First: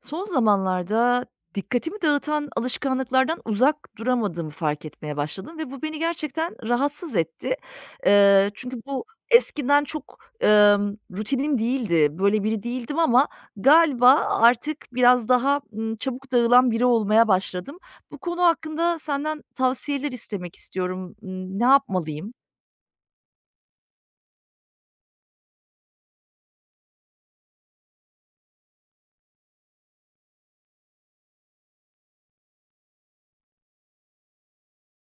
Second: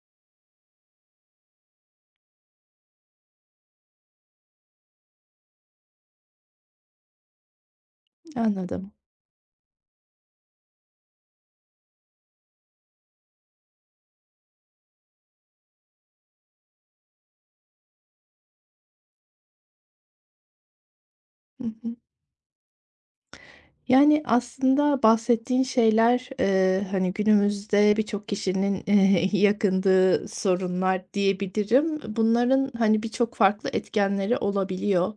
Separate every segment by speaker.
Speaker 1: Son zamanlarda dikkatimi dağıtan alışkanlıklardan uzak duramadığımı fark etmeye başladım ve bu beni gerçekten rahatsız etti. Çünkü
Speaker 2: Anladım.
Speaker 1: bu eskiden çok rutinim değildi, böyle biri değildim ama galiba artık biraz daha çabuk dağılan biri olmaya başladım. Bu konu hakkında senden tavsiyeler istemek istiyorum. Ne
Speaker 2: Hı hı.
Speaker 1: yapmalıyım?
Speaker 2: Yani, aslında bahsettiğin şeyler, hani, günümüzde birçok kişinin, yakındığı sorunlar diyebilirim. Bunların, hani, birçok farklı etkenleri olabiliyor.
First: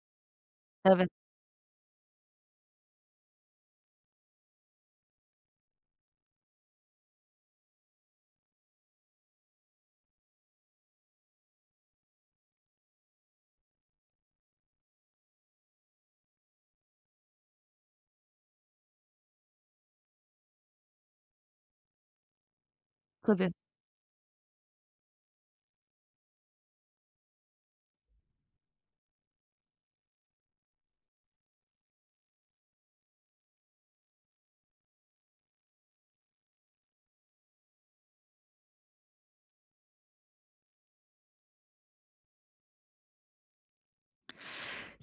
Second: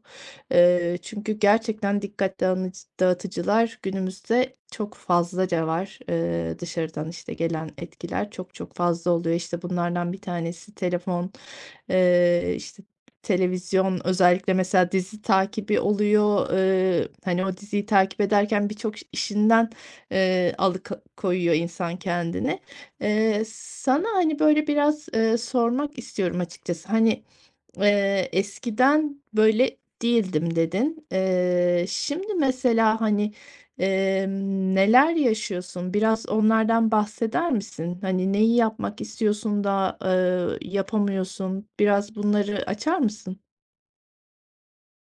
Speaker 2: Eee,
Speaker 1: Evet,
Speaker 2: çünkü gerçekten dikkat dağınıcı dağıtıcılar günümüzde çok fazlaca var. Dışarıdan, işte, gelen etkiler çok çok fazla oluyor. İşte, bunlardan bir tanesi telefon, işte, televizyon, özellikle mesela dizi takibi oluyor. Hani, o diziyi takip ederken birçok işinden, alıka koyuyor insan kendini. Eee,
Speaker 1: tabii.
Speaker 2: sana, hani, böyle, biraz, sormak istiyorum açıkçası. Hani, "Eskiden böyle değildim." dedin. Şimdi mesela, hani, neler yaşıyorsun? Biraz onlardan bahseder misin? Hani, neyi yapmak istiyorsun da, yapamıyorsun? Biraz bunları açar mısın?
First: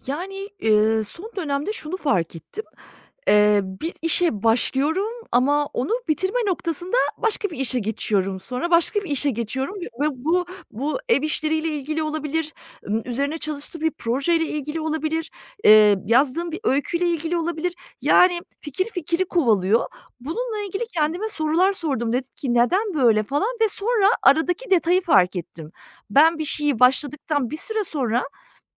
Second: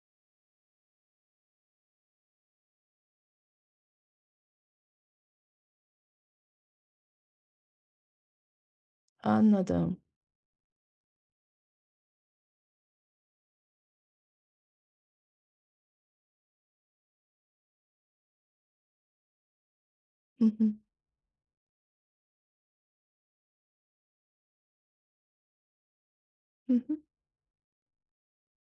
Speaker 1: Yani, son dönemde şunu fark ettim. Bir işe başlıyorum ama onu bitirme noktasında başka bir işe geçiyorum. Sonra başka bir işe geçiyorum ve
Speaker 2: Anladım.
Speaker 1: ve bu bu ev işleriyle ilgili olabilir, üzerine çalıştığım bir projeyle ilgili olabilir, yazdığım bir öyküyle ilgili olabilir. Yani fikir kovalıyor.
Speaker 2: Hı
Speaker 1: Bununla
Speaker 2: hı.
Speaker 1: ilgili kendime sorular sordum. Dedim ki "Neden böyle?" falan ve sonra aradaki detayı fark ettim. Ben bir
Speaker 2: Hı
Speaker 1: şeyi
Speaker 2: hı.
Speaker 1: başladıktan bir süre sonra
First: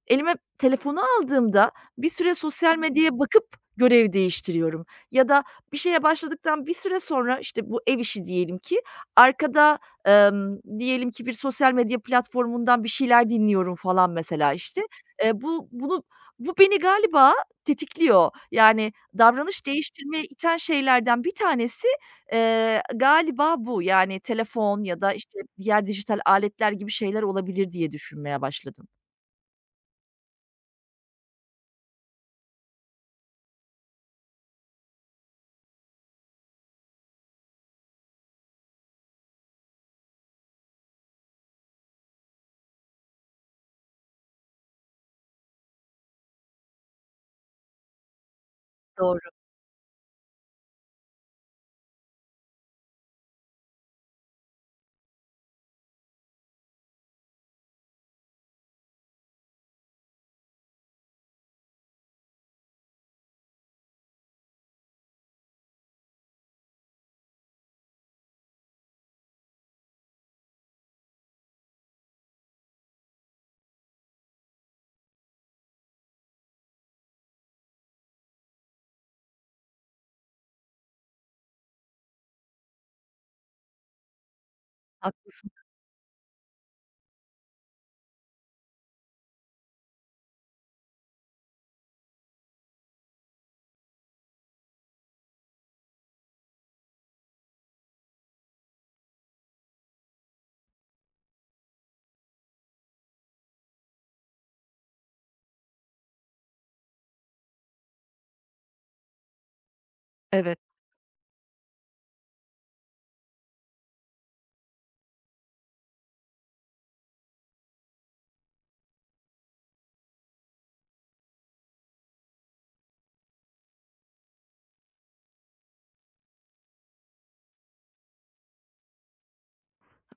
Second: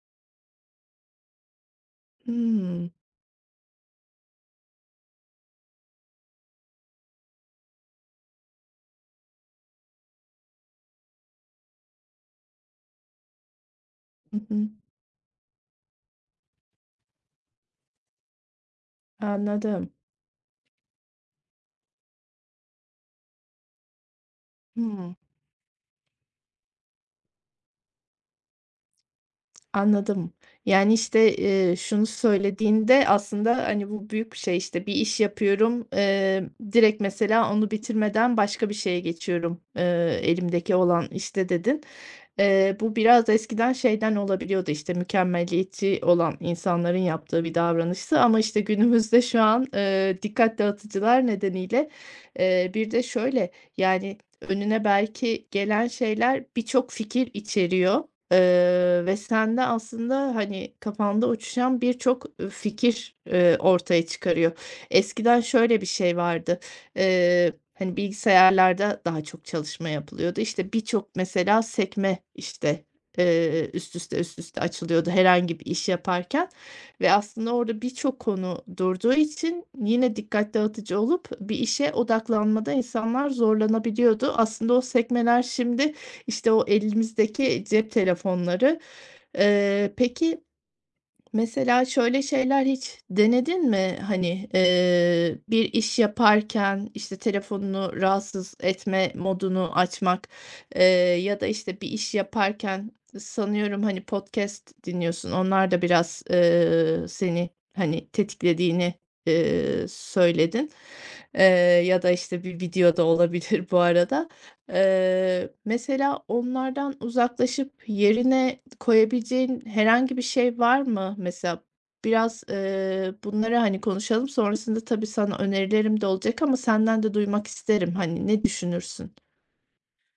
Speaker 1: elime telefonu aldığımda bir süre sosyal
Speaker 2: Hımm.
Speaker 1: medyaya bakıp görev değiştiriyorum ya da bir şeye başladıktan bir süre sonra, işte, bu ev işi diyelim ki, arkada, diyelim ki bir sosyal medya platformundan bir şeyler dinliyorum falan
Speaker 2: Hı
Speaker 1: mesela,
Speaker 2: hı.
Speaker 1: işte. Bu bu beni galiba tetikliyor. Yani davranış
Speaker 2: Anladım.
Speaker 1: değiştirmeye iten şeylerden bir tanesi, galiba bu. Yani telefon ya da,
Speaker 2: Hıı.
Speaker 1: işte, diğer dijital aletler gibi şeyler olabilir diye düşünmeye başladım.
Speaker 2: Anladım. Yani, işte, şunu söylediğinde aslında, hani, bu büyük bir şey, işte, bir iş yapıyorum, direkt mesela onu bitirmeden başka bir şeye geçiyorum, elimdeki olan işte dedin. Bu biraz eskiden şeyden olabiliyordu, işte, mükemmeliyetçi olan insanların yaptığı bir davranıştı ama, işte,
Speaker 1: Doğru,
Speaker 2: günümüzde şu an, dikkat dağıtıcılar nedeniyle, bir de şöyle, yani, önüne belki gelen şeyler birçok fikir içeriyor. Ve sende aslında, hani, kafanda uçuşan birçok, fikir, ortaya çıkarıyor. Eskiden şöyle bir şey vardı, hani, bilgisayarlarda daha çok çalışma yapılıyordu. İşte, birçok mesela sekme, işte, üst üste, üst üste açılıyordu herhangi bir iş yaparken ve aslında orada birçok konu durduğu için yine dikkat dağıtıcı olup bir işe odaklanmada insanlar zorlanabiliyordu. Aslında o sekmeler
Speaker 1: haklısın.
Speaker 2: şimdi işte o elimizdeki cep telefonları. Peki, mesela şöyle şeyler hiç denedin mi? Hani, bir iş yaparken, işte, telefonunu rahatsız etme modunu açmak, eee, ya da, işte, bir iş yaparken sanıyorum, hani, podcast dinliyorsun. Onlar da biraz, seni, hani, tetiklediğini,
Speaker 1: Evet.
Speaker 2: söyledin. Eee, ya da, işte, bir video da olabilir bu arada. Mesela onlardan uzaklaşıp yerine koyabileceğin herhangi bir şey var mı? Mesela biraz, bunları, hani, konuşalım. Sonrasında tabii sana önerilerim de olacak ama senden de duymak isterim. Hani, ne düşünürsün?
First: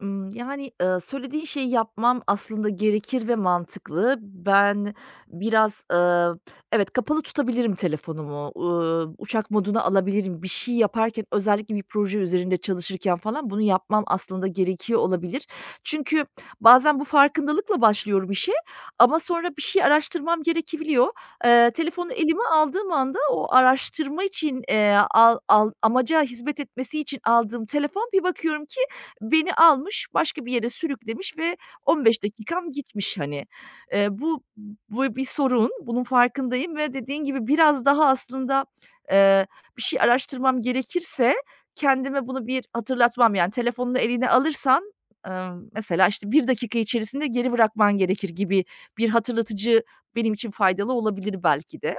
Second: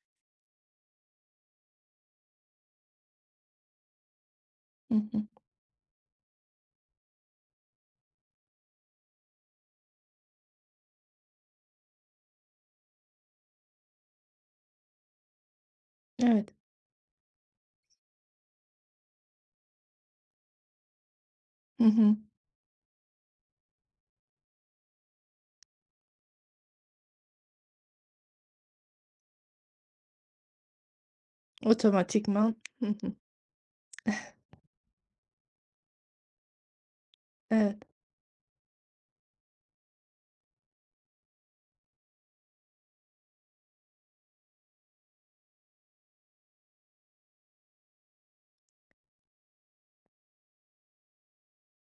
Speaker 1: Yani, söylediğin şeyi yapmam aslında gerekir ve mantıklı. Ben
Speaker 2: Hı hı.
Speaker 1: biraz, evet, kapalı tutabilirim telefonumu, uçak moduna alabilirim. Bir şey yaparken, özellikle bir proje üzerinde çalışırken falan bunu yapmam aslında gerekiyor olabilir. Çünkü
Speaker 2: Evet.
Speaker 1: bazen bu farkındalıkla başlıyorum işe ama sonra bir şey araştırmam gerekebiliyor.
Speaker 2: Hı
Speaker 1: Telefonu
Speaker 2: hı.
Speaker 1: elime aldığım anda o araştırma için, al al amaca hizmet etmesi için aldığım telefon bir bakıyorum ki beni almış, başka bir yere sürüklemiş ve 15
Speaker 2: Otomatikman.
Speaker 1: dakikam
Speaker 2: Hı hı.
Speaker 1: gitmiş hani. Eee, bu bu bir sorun, bunun farkındayım ve dediğin gibi
Speaker 2: Evet,
Speaker 1: biraz daha aslında, eee, bir şey araştırmam gerekirse kendime bunu bir hatırlatmam, yani, telefonunu eline alırsan, mesela, işte, bir dakika içerisinde geri bırakman gerekir gibi bir hatırlatıcı benim için faydalı olabilir belki de.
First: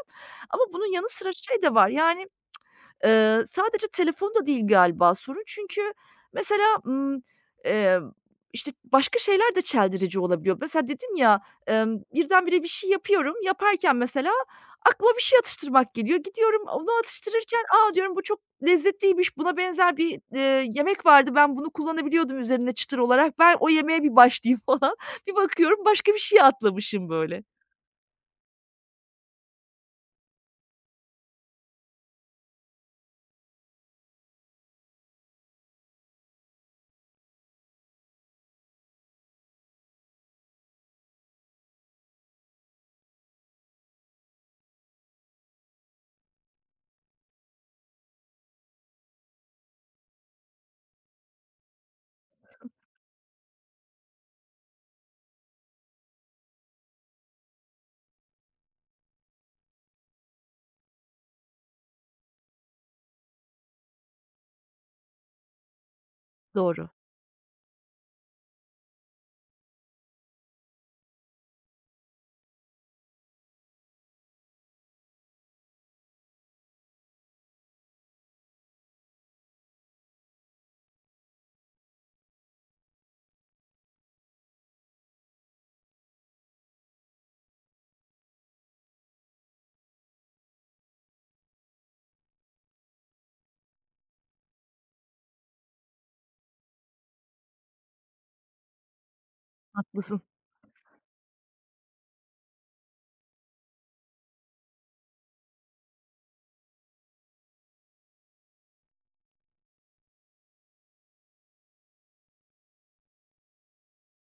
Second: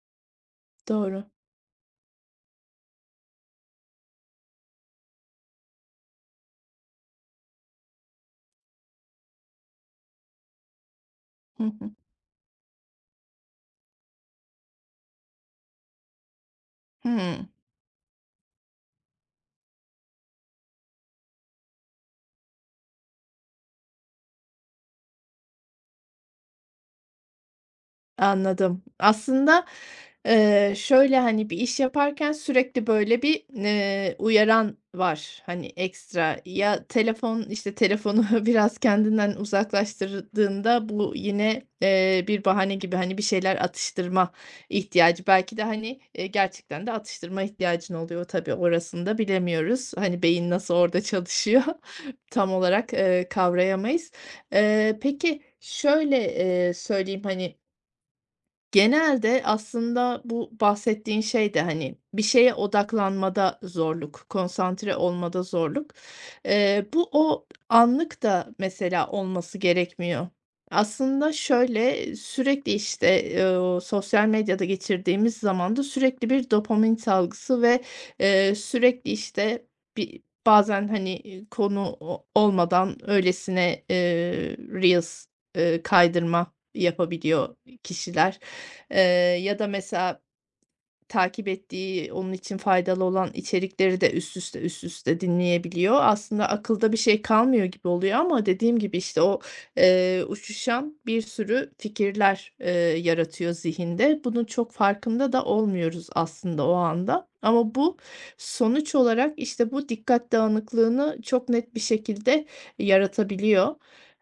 Speaker 1: Ama bunun yanı
Speaker 2: doğru.
Speaker 1: sıra şey de var, yani sadece telefonda değil galiba sorun çünkü mesela, eee, işte, başka şeyler de çeldirici olabiliyor. Mesela dedim ya,
Speaker 2: Hı hı.
Speaker 1: birdenbire bir şey yapıyorum, yaparken mesela aklıma bir şey atıştırmak geliyor. Gidiyorum onu
Speaker 2: Hıı.
Speaker 1: atıştırırken, aa diyorum, "Bu çok lezzetliymiş, buna benzer bir yemek vardı, ben bunu kullanabiliyordum üzerine çıtır olarak, ben o yemeğe bir başlayayım." falan. Bir bakıyorum başka bir şeye atlamışım böyle.
Speaker 2: Anladım. Aslında, şöyle, hani, bir iş yaparken sürekli böyle bir, uyaran var, hani, ekstra. Ya, telefon, işte, telefonu biraz kendinden uzaklaştırdığında bu yine, bir bahane gibi, hani, bir şeyler atıştırma ihtiyacı. Belki de, hani, gerçekten de atıştırma ihtiyacın oluyor. Tabii orasını da bilemiyoruz. Hani, beyin nasıl orada çalışıyor tam olarak, kavrayamayız. Peki şöyle, söyleyeyim, hani, genelde aslında bu bahsettiğin şey de, hani, bir şeye odaklanmada zorluk, konsantre olmada zorluk. Eee,
Speaker 1: Doğru,
Speaker 2: bu o anlık da mesela olması gerekmiyor. Aslında şöyle, sürekli, işte, o sosyal medyada geçirdiğimiz zamanda sürekli bir dopamin salgısı ve, sürekli, işte, bazen, hani, konu o olmadan öylesine, reels, kaydırma yapabiliyor kişiler. Ya da mesela takip ettiği, onun için faydalı olan içerikleri de üst üste, üst üste dinleyebiliyor. Aslında akılda bir şey kalmıyor gibi oluyor ama dediğim gibi, işte, o,
Speaker 1: haklısın.
Speaker 2: uçuşan bir sürü fikirler, yaratıyor zihinde. Bunun çok farkında da olmuyoruz aslında o anda ama bu sonuç olarak, işte, bu dikkat dağınıklığını çok net bir şekilde yaratabiliyor.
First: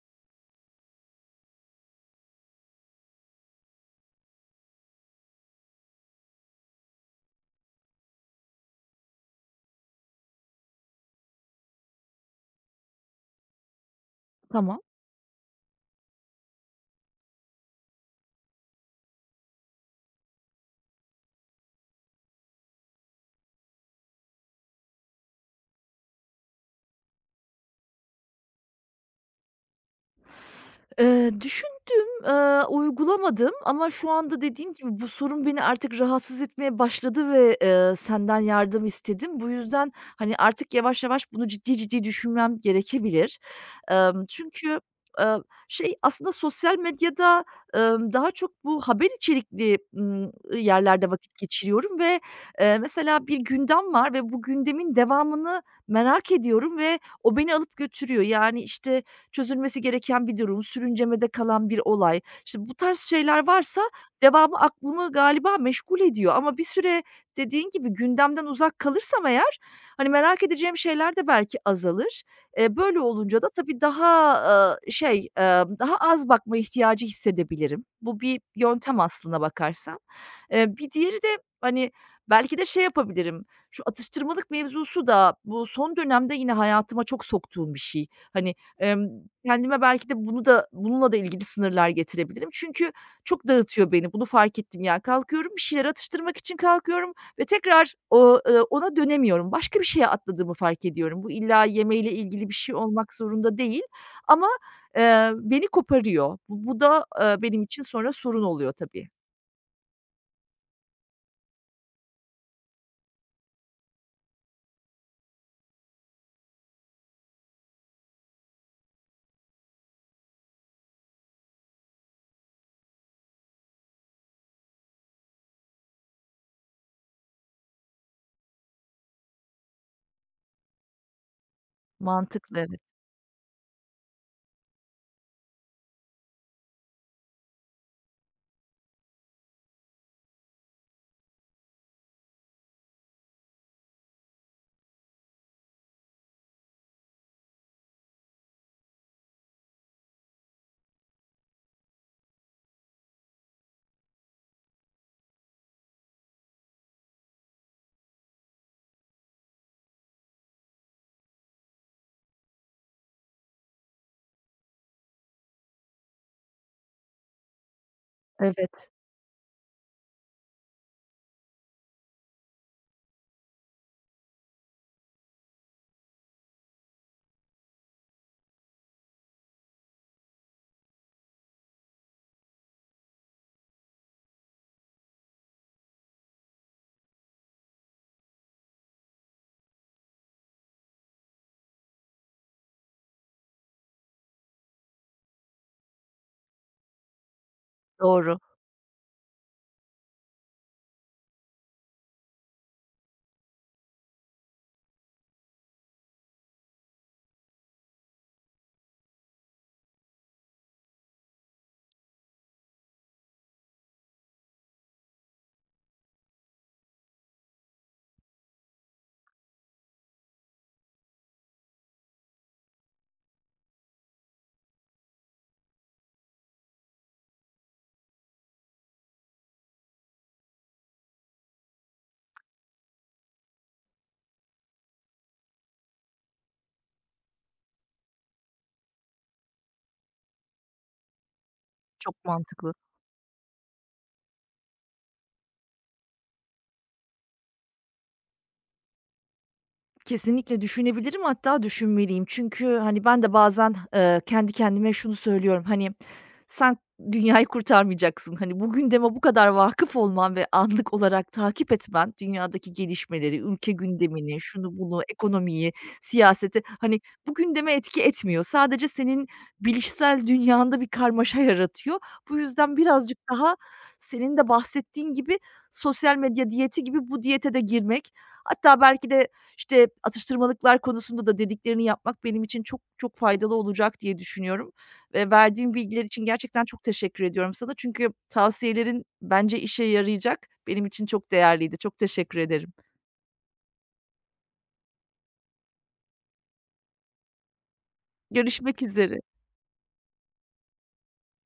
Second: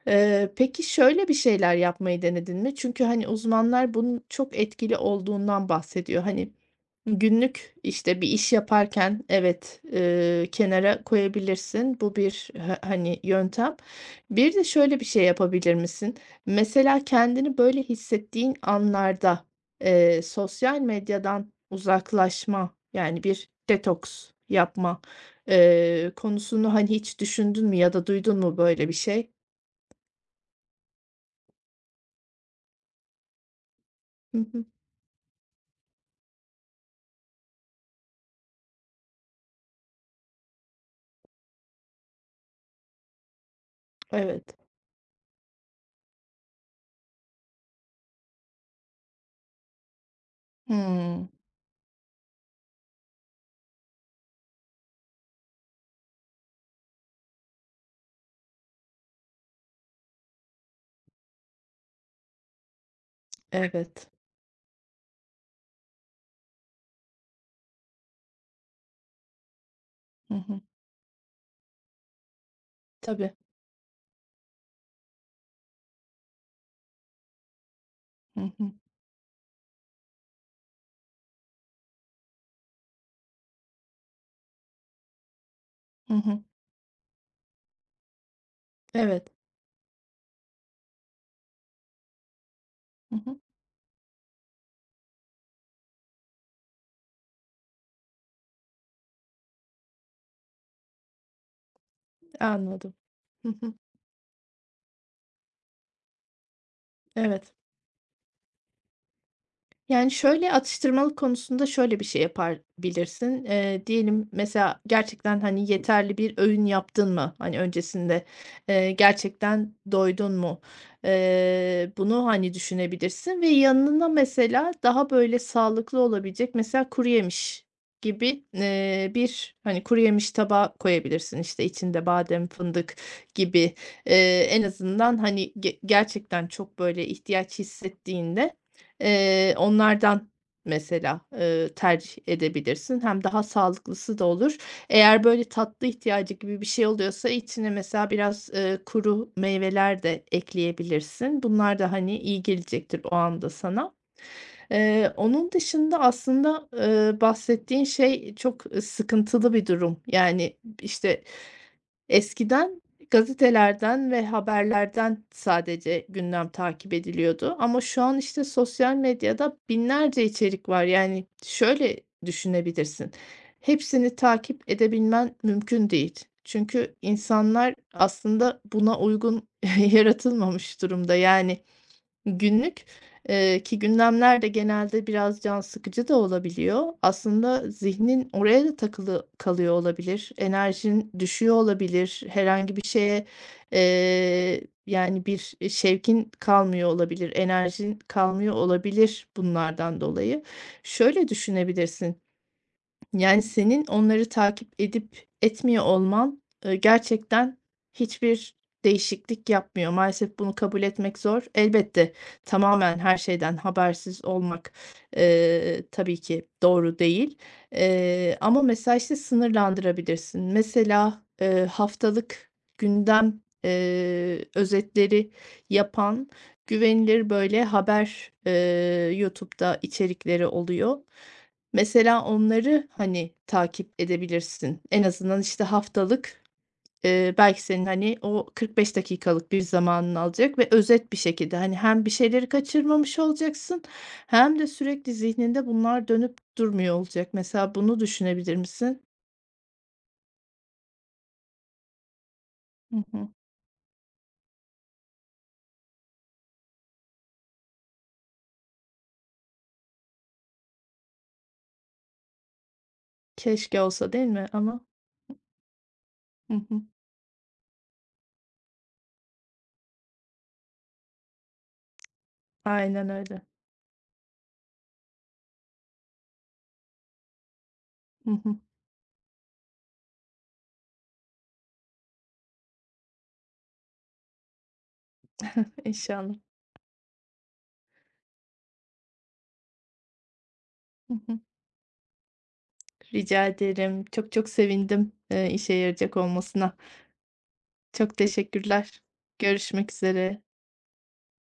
Speaker 2: Peki şöyle bir şeyler yapmayı denedin mi? Çünkü, hani, uzmanlar bunun çok etkili olduğundan bahsediyor. Hani, günlük, işte, bir iş yaparken evet, kenara koyabilirsin. Bu bir, hani, yöntem. Bir de
Speaker 1: Tamam.
Speaker 2: şöyle bir şey yapabilir misin? Mesela kendini böyle hissettiğin anlarda, sosyal medyadan uzaklaşma, yani, bir detoks yapma, konusunu, hani, hiç düşündün mü ya da duydun mu böyle bir şey?
Speaker 1: Düşündüm, uygulamadım ama şu
Speaker 2: Hı
Speaker 1: anda
Speaker 2: hı.
Speaker 1: dediğim gibi bu sorun beni artık rahatsız etmeye başladı ve senden yardım istedim. Bu yüzden, hani, artık yavaş yavaş bunu ciddi ciddi düşünmem gerekebilir. Emm,
Speaker 2: Evet.
Speaker 1: çünkü, eee, şey, aslında sosyal medyada, daha çok bu haber içerikli, yerlerde
Speaker 2: Hımm.
Speaker 1: vakit geçiriyorum ve mesela bir gündem var ve bu gündemin devamını merak ediyorum ve o beni alıp götürüyor. Yani, işte, çözülmesi gereken bir durum, sürüncemede kalan bir olay. İşte bu tarz şeyler varsa
Speaker 2: Evet.
Speaker 1: devamı aklımı galiba meşgul ediyor ama bir süre dediğin gibi gündemden uzak kalırsam eğer, hani,
Speaker 2: Hı
Speaker 1: merak
Speaker 2: hı.
Speaker 1: edeceğim şeyler de belki azalır. Böyle
Speaker 2: Tabii.
Speaker 1: olunca da tabii daha, daha az bakma ihtiyacı hissedebilirim. Bu bir
Speaker 2: Hı hı.
Speaker 1: yöntem aslına bakarsan. Bir diğeri de, hani, belki de şey yapabilirim, şu atıştırmalık mevzusu da bu son
Speaker 2: Hı
Speaker 1: dönemde
Speaker 2: hı.
Speaker 1: yine hayatıma çok soktuğum bir şey. Hani.
Speaker 2: Evet.
Speaker 1: Kendime belki de bunu da bununla da ilgili sınırlar getirebilirim. Çünkü
Speaker 2: Hı hı.
Speaker 1: çok dağıtıyor beni. Bunu fark ettim ya. Kalkıyorum, bir şeyler atıştırmak için kalkıyorum ve tekrar ona dönemiyorum. Başka bir şeye atladığımı fark ediyorum. Bu illa yemeyle ilgili bir şey
Speaker 2: Anladım.
Speaker 1: olmak
Speaker 2: Hı
Speaker 1: zorunda
Speaker 2: hı.
Speaker 1: değil ama, beni koparıyor. Bu da,
Speaker 2: Evet.
Speaker 1: benim için sonra sorun oluyor tabii.
Speaker 2: Yani, şöyle, atıştırmalık konusunda şöyle bir şey yapabilirsin. Diyelim mesela gerçekten, hani, yeterli bir öğün yaptın mı? Hani, öncesinde, gerçekten doydun mu? Bunu, hani, düşünebilirsin ve yanına mesela daha, böyle, sağlıklı olabilecek mesela kuruyemiş gibi, bir, hani, kuruyemiş tabağı koyabilirsin. İşte, içinde badem,
Speaker 1: Mantıklı evet.
Speaker 2: fındık gibi. En azından, hani, gerçekten çok, böyle, ihtiyaç hissettiğinde onlardan mesela, tercih edebilirsin. Hem daha sağlıklısı da olur. Eğer böyle tatlı ihtiyacı gibi bir şey oluyorsa içine mesela biraz, kuru meyveler de ekleyebilirsin. Bunlar da, hani, iyi gelecektir o anda sana. Onun dışında aslında, bahsettiğin şey çok, sıkıntılı bir durum. Yani, işte, eskiden gazetelerden ve haberlerden sadece gündem takip ediliyordu ama şu an, işte,
Speaker 1: Evet,
Speaker 2: sosyal medyada binlerce içerik var. Yani, şöyle düşünebilirsin, hepsini takip edebilmen mümkün değil. Çünkü insanlar aslında buna uygun yaratılmamış durumda. Yani, günlük, ki gündemler de genelde biraz can sıkıcı da olabiliyor. Aslında zihnin oraya da takılı kalıyor olabilir. Enerjin düşüyor olabilir. Herhangi bir şeye, eee, yani, bir, şevkin kalmıyor olabilir. Enerjin
Speaker 1: doğru.
Speaker 2: kalmıyor olabilir bunlardan dolayı. Şöyle düşünebilirsin. Yani, senin onları takip edip etmiyor olman, gerçekten hiçbir değişiklik yapmıyor. Maalesef bunu kabul etmek zor. Elbette tamamen her şeyden habersiz olmak, tabii ki doğru değil. Ama mesela, işte, sınırlandırabilirsin. Mesela, haftalık gündem, özetleri yapan güvenilir, böyle, haber, YouTube'da içerikleri oluyor. Mesela onları, hani, takip edebilirsin. En azından, işte, haftalık, belki senin, hani, o 45 dakikalık bir zamanını alacak ve özet bir şekilde, hani, hem bir
Speaker 1: Çok
Speaker 2: şeyleri
Speaker 1: mantıklı.
Speaker 2: kaçırmamış olacaksın hem de sürekli zihninde bunlar dönüp durmuyor olacak. Mesela bunu düşünebilir misin?
Speaker 1: Kesinlikle düşünebilirim, hatta düşünmeliyim. Çünkü, hani,
Speaker 2: Hı
Speaker 1: ben
Speaker 2: hı.
Speaker 1: de bazen, kendi kendime şunu söylüyorum, hani, "Sen dünyayı kurtarmayacaksın." Hani, bu gündeme bu kadar vakıf olman ve anlık olarak takip etmen dünyadaki gelişmeleri, ülke
Speaker 2: Keşke olsa değil
Speaker 1: gündemini,
Speaker 2: mi
Speaker 1: şunu
Speaker 2: ama?
Speaker 1: bunu, ekonomiyi,
Speaker 2: Hı
Speaker 1: siyaseti,
Speaker 2: hı.
Speaker 1: hani, bu gündeme etki etmiyor. Sadece senin bilişsel dünyanda bir karmaşa yaratıyor. Bu yüzden
Speaker 2: Aynen
Speaker 1: birazcık
Speaker 2: öyle.
Speaker 1: daha senin de bahsettiğin gibi sosyal medya diyeti gibi bu diyete de girmek,
Speaker 2: Hı hı.
Speaker 1: hatta belki de işte, atıştırmalıklar konusunda da dediklerini yapmak benim için çok çok faydalı olacak diye düşünüyorum ve verdiğin bilgiler için
Speaker 2: İnşallah.
Speaker 1: gerçekten çok teşekkür ediyorum sana. Çünkü tavsiyelerin bence işe yarayacak. Benim için
Speaker 2: Hı
Speaker 1: çok
Speaker 2: hı.
Speaker 1: değerliydi. Çok teşekkür ederim.
Speaker 2: Rica ederim. Çok çok sevindim, işe yarayacak olmasına. Çok
Speaker 1: Görüşmek
Speaker 2: teşekkürler.
Speaker 1: üzere.
Speaker 2: Görüşmek üzere.